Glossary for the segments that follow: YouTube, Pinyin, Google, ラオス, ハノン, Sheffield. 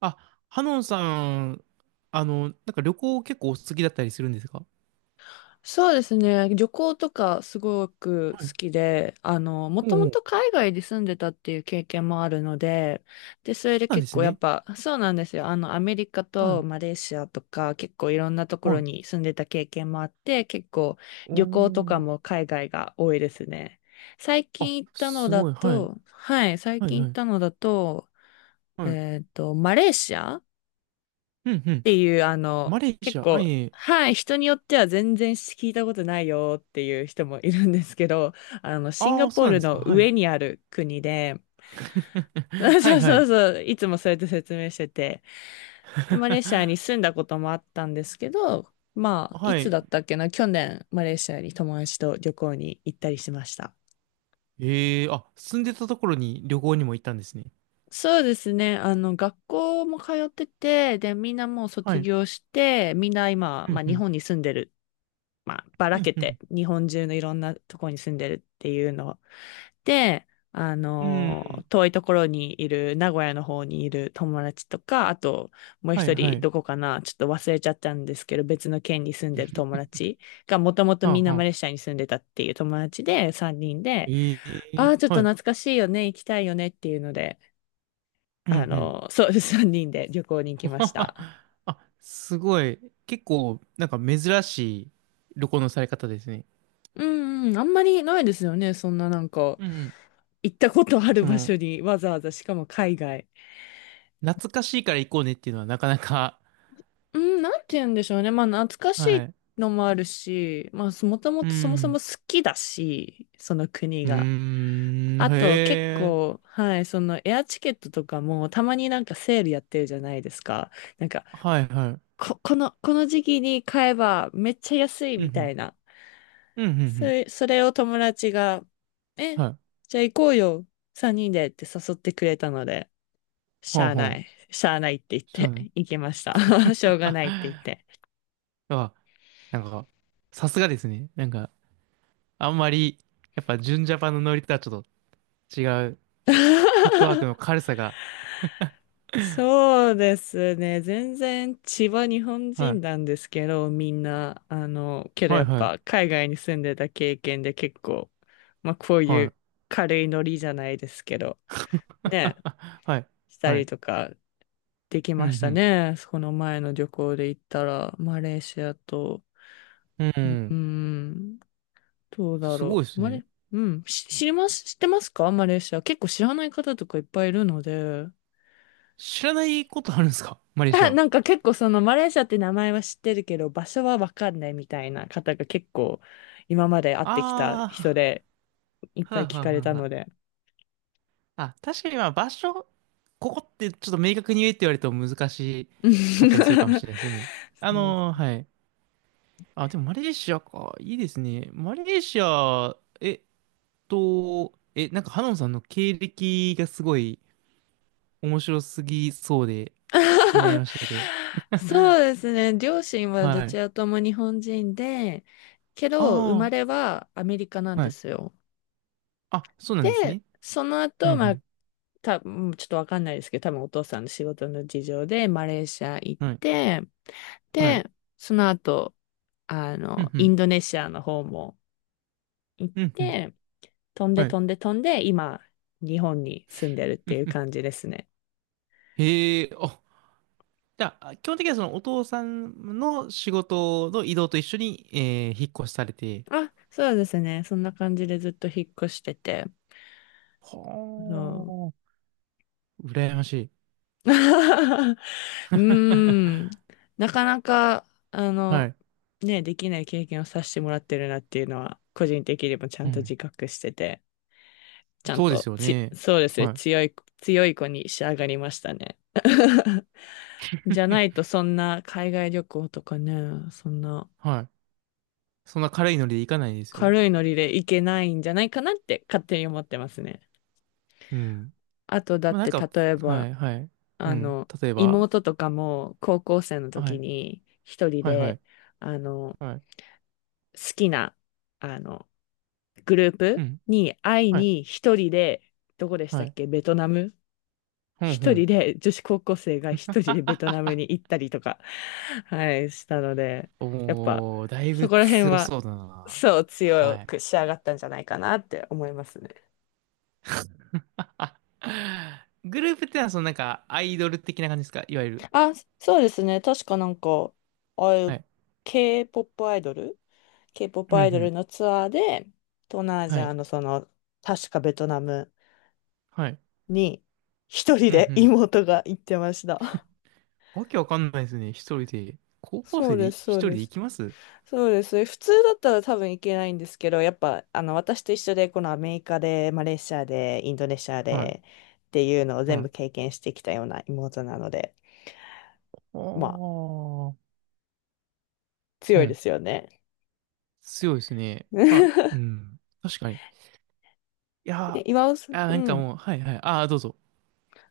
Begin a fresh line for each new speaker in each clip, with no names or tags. あ、ハノンさん、なんか旅行結構お好きだったりするんですか？
そうですね。旅行とかすごく
はい。
好きで、も
お
と
う
も
おう、
と海外で住んでたっていう経験もあるので、で、それ
そう
で
なんで
結
す
構やっ
ね。
ぱ、そうなんですよ。あの、アメリカ
は
と
い。
マレーシアとか、結構いろんなとこ
は
ろ
い。
に住んでた経験もあって、結構
お
旅行とか
お。
も海外が多いですね。最
あ、
近行ったの
す
だ
ごい。はい。
と、はい、最
はい、
近
は
行っ
い。
たのだと、
はい。
マレーシア
うん、う
っ
ん。
ていう、
マレーシ
結
ア、は
構、
いえいえ。
はい、人によっては全然聞いたことないよっていう人もいるんですけど、あの、シン
あ
ガ
あ、
ポ
そ
ー
うなん
ル
ですか。
の
はい。
上にある国で、
は
そ
い、
う
は
そう
い。
そういつもそうやって説明してて、で、マレーシアに 住んだこともあったんですけど、まあ、い
は
つだ
い。
ったっけな、去年、マレーシアに友達と旅行に行ったりしました。
ええあ、住んでたところに旅行にも行ったんですね。
そうですね。あの、学校も通ってて、で、みんなもう
は
卒
い。
業して、みんな今、
う
ま
ん、
あ、
う
日
ん。
本に住んでるまあ、ば
う
ら
ん、
け
う
て、
ん。
日本中のいろんなとこに住んでるっていうの。で、あ
うん。
の、遠いところにいる、名古屋の方にいる友達とか、あと、もう
は
一
い、は
人、
い。
どこかな、ちょっと忘れちゃったんですけど、別の県に住んでる友達が、もともと
はあ、
みん
は
なマレーシ
あ。
アに住んでたっていう友達で、3人で、
え
あ
え
あ、ちょっと
はい。
懐かしいよね、行きたいよねっていうので、
うん、う
あ
ん。
の、そう、3人で旅行に行きまし た。
あ、すごい。結構、なんか珍しい旅行のされ方ですね。
うんうん、あんまりないですよね。そんななんか、
うんうん。
行ったことある
そ
場
の、
所にわざわざ、しかも海外。
懐かしいから行こうねっていうのはなかなか、
うん、なんて
き
言うんでしょうね。まあ、懐かし
はい。
いのもあるし、まあ、もとも
う
とそもそも
ん。
好きだし、その国
う
が。
ーん、
あ
へ
と、結
え。
構、はい、そのエアチケットとかも、たまになんかセールやってるじゃないですか。なんか、
はいはい。
この時期に買えばめっちゃ安い
う
みた
ん、
いな。
うん。うん、うん、うん。
それを友達が、え、
はい。
じゃあ行こうよ、三人でって誘ってくれたので、
ほうほう。
しゃあないって言っ
そう
て、
ね。
行きました。しょうがないって言っ
あ、
て。
あ、なんか、さすがですね。なんか、あんまり、やっぱ、純ジャパンのノリとはちょっと違う、フットワーク の軽さが、
そうですね。全然千葉日本
は
人
い。
なんですけど、みんな、あの、けど
は
や
い
っ
はい。
ぱ海外に住んでた経験で結構、まあこうい
は
う
い。
軽いノリじゃないですけど、ね、
はい。
した
は
り
い。
とかでき
う
ました
ん、
ね。この前の旅行で行ったら、マレーシアと、
うん。う
うー
ん。
ん、どうだ
すご
ろ
いで
う。
すね。
うん、知ります、知ってますかマレーシア？結構知らない方とかいっぱいいるので。
知らないことあるんですか、マ レーシ
あ
アを？
なんか結構そのマレーシアって名前は知ってるけど、場所はわかんないみたいな方が結構今まで会ってきた
あ
人
あ、
で いっ
は
ぱ
い
い聞
はい
かれ
は
た
いは
ので。
い。あ、確かにまあ場所、ここってちょっと明確に言えって言われると難しかったりす るかもしれないですね。
そう
はい。あ、でもマレーシアか。いいですね。マレーシア、なんかハノンさんの経歴がすごい面白すぎそうで気になり ましたけど。
そうですね。両親はど
は
ち
い。
らとも日本人で、け
あ
ど生ま
あ。
れはアメリカなん
は
で
い
すよ。
あ、そうなんです
で、
ね。
その
う
後、まあ、
ん
うんちょっとわかんないですけど、多分お父さんの仕事の事情でマレーシア行っ
うん。はい。
て、
はい。
で、その後、
うんう
イ
ん。
ンドネシアの方も行っ
うんうん。
て、飛んで
はい。
飛んで飛んで、今、日本に住んでるっ
う
て
ん
いう
うん、
感じですね。
へえ、あ、じゃあ、基本的にはそのお父さんの仕事の移動と一緒に、引っ越しされて。
あ、そうですね。そんな感じでずっと引っ越してて。そう。
はあ、羨ましい。
うーん。なかなか、
はい。
ね、できない経験をさせてもらってるなっていうのは、個人的にもちゃ
う
んと
ん。
自覚してて、ちゃん
そうです
と
よ
つ、
ね。
そうですね、
はい。
強い子に仕上がりましたね。
う
じゃ
ん
ないと、そんな海外旅行とかね、そんな
はい。そんな軽いノリでいかないですよ。
軽いノリで行けないんじゃないかなって勝手に思ってますね。
うん。
あと、だ
まあ、
っ
なん
て、
か、
例え
は
ば、
い、はい。う
あ
ん。
の、
例えば、
妹とかも高校生の
は
時
い、
に一人
はい、はい、
で、あの、
はい。
好きな、あの、グルー
う
プ
ん。
に会い
はい、
に一人で、どこでした
は
っ
い。
け、ベトナム
ほんほ
一人
ん。
で、女子高校生が一人でベトナム に行ったりとか、はい、したので、やっぱ、
おー、だい
そ
ぶ
こら辺
強
は、
そうだな。
そう
は
強
い。
く仕上がったんじゃないかなって思いますね。
あ、グループってのは、なんか、アイドル的な感じですか、いわゆる？
あ、そうですね。確かなんか、ああい
は
う
い。
K-POP アイドル
う
K-POP
んう
アイドル
ん。
のツアーで、東南アジ
は
ア
い。
のその、確かベトナム
はい。
に一人
うんう
で
ん。
妹が行ってました。
わけわかんないですね。一人で。高校
そう
生で
です、
一
そう
人
で
で行
す。
きます？
そうです。普通だったら多分行けないんですけど、やっぱ、私と一緒で、このアメリカで、マレーシアで、インドネシア
はい。
で、っていうのを
は
全部
い。
経験してきたような妹なので、
お
まあ、
ー。う
強いで
ん。
すよね。
強いですね。まあ、う ん。確かに。いやー、
え
い
岩尾さん、
やー
う
なんか
ん。
もう、はいはい。ああ、どうぞ。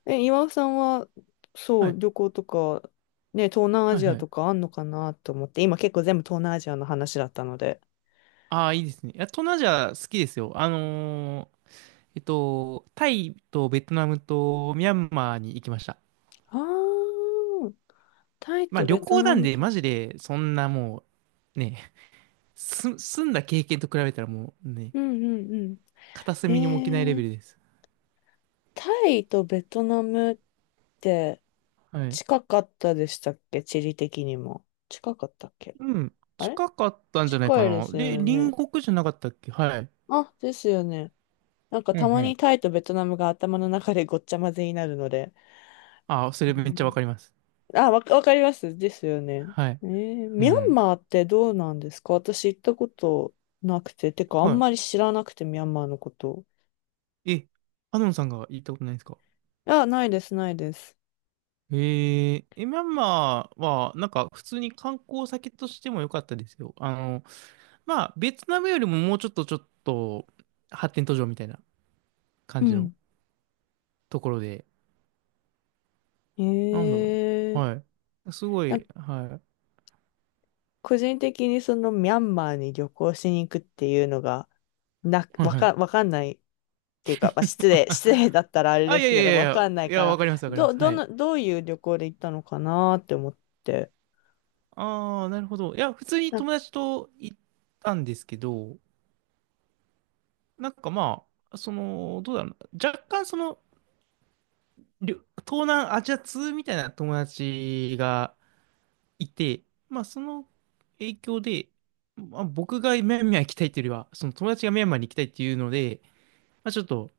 え、岩尾さんは、そ
は
う、
い。
旅行とか、ね、東南ア
はい
ジア
はい。
とかあんのかなと思って、今結構全部東南アジアの話だったので。
ああ、いいですね。いや、東南アジア好きですよ。タイとベトナムとミャンマーに行きました。
ああ、タイ
まあ
と
旅
ベト
行
ナ
なん
ム
で、
と。う
マ
ん
ジで、そんなもう、ね、住んだ経験と比べたらもうね、
うんうん。
片
へ
隅にも置けないレベ
え、
ルです。
タイとベトナムって
はい。
近かったでしたっけ地理的にも。近かったっけ
うん。
あれ
近かったんじゃないか
近いで
な。
す
で、
よ
隣
ね。
国じゃなかったっけ？はい。
あ、ですよね。なんか
うんう
たま
ん。
にタイとベトナムが頭の中でごっちゃ混ぜになるので。
ああ、そ
う
れめっちゃわ
ん
かります。
あ、わかります。ですよね。
はい。
えー
う
ミャン
ん。
マーってどうなんですか？私行ったことなくて、てかあん
は
まり知らなくて、ミャンマーのこと。
い。え、アノンさんが行ったことないですか？
あ、ないです。
えええミャンマーは、なんか普通に観光先としても良かったですよ。まあ、ベトナムよりももうちょっと発展途上みたいな感
う
じの
ん。
ところで、
え
なんだろうな。は
ー、
い。すご
なんか
い、は
個人的にそのミャンマーに旅行しに行くっていうのが、
い。はいはい。
わかんないっていうか、まあ、失礼だったらあれ
あ、
で
いや
す
いや
け
い
ど、
やい
わ
や、
かんない
い
か
や、わ
ら、
かりますわかります。はい。
どういう旅行で行ったのかなって思って。
ああ、なるほど。いや、普通に
なんか
友達と行ったんですけど、なんかまあ、どうだろうな。若干りょ東南アジア通みたいな友達が、いて、まあその影響で、まあ、僕がミャンマー行きたいっていうよりは、その友達がミャンマーに行きたいっていうので、まあちょっと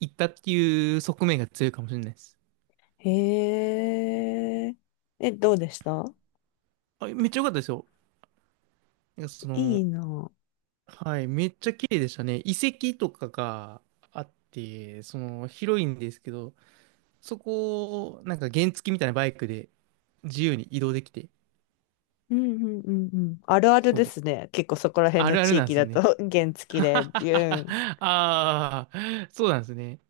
行ったっていう側面が強いかもしれないです。
へえ、え、どうでした
あ、めっちゃ良かったですよ。なんか
いいな。
はい、めっちゃ綺麗でしたね。遺跡とかがあって、その広いんですけど、そこをなんか原付みたいなバイクで自由に移動できて、
うんうんうんうん。あるある
そ
で
う、
すね。結構そこら辺
あ
の
るある
地
なんで
域
す
だ
ね。
と 原 付でビューン。
ああ、そうなんですね。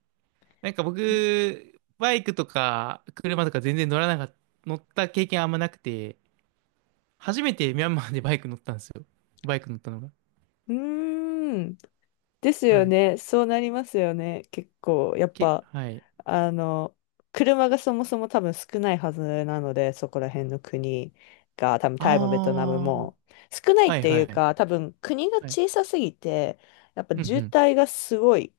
なんか
え
僕、バイクとか車とか全然乗らなかった、乗った経験あんまなくて、初めてミャンマーでバイク乗ったんですよ。バイク乗ったのが。
うーん。ですよ
はい。
ね。そうなりますよね。結構、やっぱ、
はい。
あの、車がそもそも多分少ないはずなので、そこら辺の国が、多分
あ
タイもベトナムも、少ない
あ、は
っ
い
て
は
いう
い。
か、多分国が
はい。
小さすぎて、やっぱ
うんう
渋
ん。
滞がすごい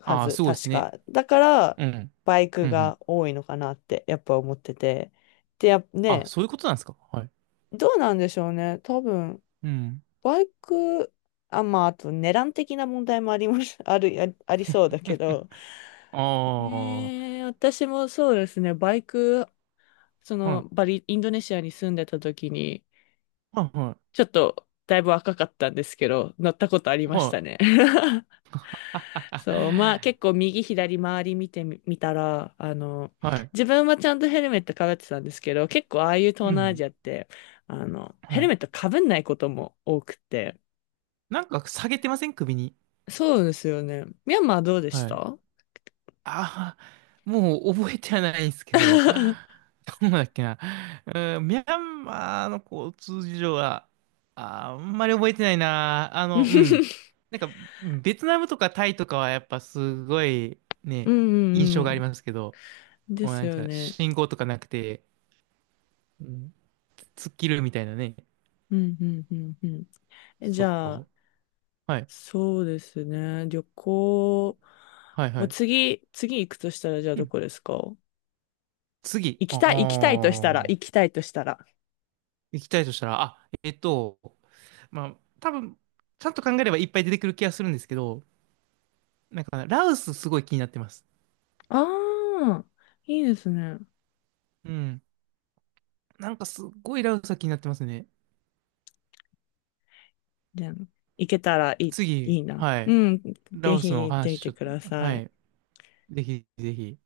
は
ああ、
ず、
すごいです
確
ね。
か。だから、
うん。
バイ
う
ク
んうん。
が多いのかなって、やっぱ思ってて。で、やっ
あ、
ね、
そういうことなんですか。はい。
どうなんでしょうね。多分、
うん。
バイク、あ、まあ、あと、値段的な問題もあります、ありそうだけど。
ああ、は
ねえ私もそうですね、バイク、その、
い。
バリ、インドネシアに住んでた時に、
はいは
ちょっと、だいぶ若かったんですけど、乗ったことあり
い。
まし
は
た
い。
ね。
あは
そう、まあ結構右左周り見てみ、見たら、
は、はい。
自分はちゃんとヘルメットかぶってたんですけど、結構ああいう東
う
南アジ
ん。
アって、ヘ
は
ル
い。
メットかぶんないことも多くて。
なんか下げてません、首に？
そうですよね。ミャンマーどうでし
はい。
た？
ああ、もう覚えてはないんですけど、
う
どうだっけな。うん、ミャンマーの交通事情は、あんまり覚えてないな。うん。
ん
なんか、ベトナムとかタイとかはやっぱすごい
う
ね、印
ん
象
う
があり
ん。
ますけど、
で
もう
す
なん
よ
か
ね。
信号とかなくて、うん、突っ切るみたいなね。
うんうんうんうん。えじ
そ
ゃあ、
う。はい。
そうですね。旅行、
はいは
もう
い。
次、次行くとしたら、じゃあ
う
ど
ん。
こですか？
次。ああ、行
行きたいとしたら。
きたいとしたら、あ、まあ、多分、ちゃんと考えればいっぱい出てくる気がするんですけど、なんか、ラウスすごい気になってます。
ああ、いいですね。
うん。なんかすっごいラウスは気になってますね。
じゃあ、行けたらいい、い
次、
いな。
は
う
い。
ん、
ラ
ぜ
オス
ひ
の
行ってみ
話、ち
て
ょっと、
くださ
は
い。
い。ぜひぜひ。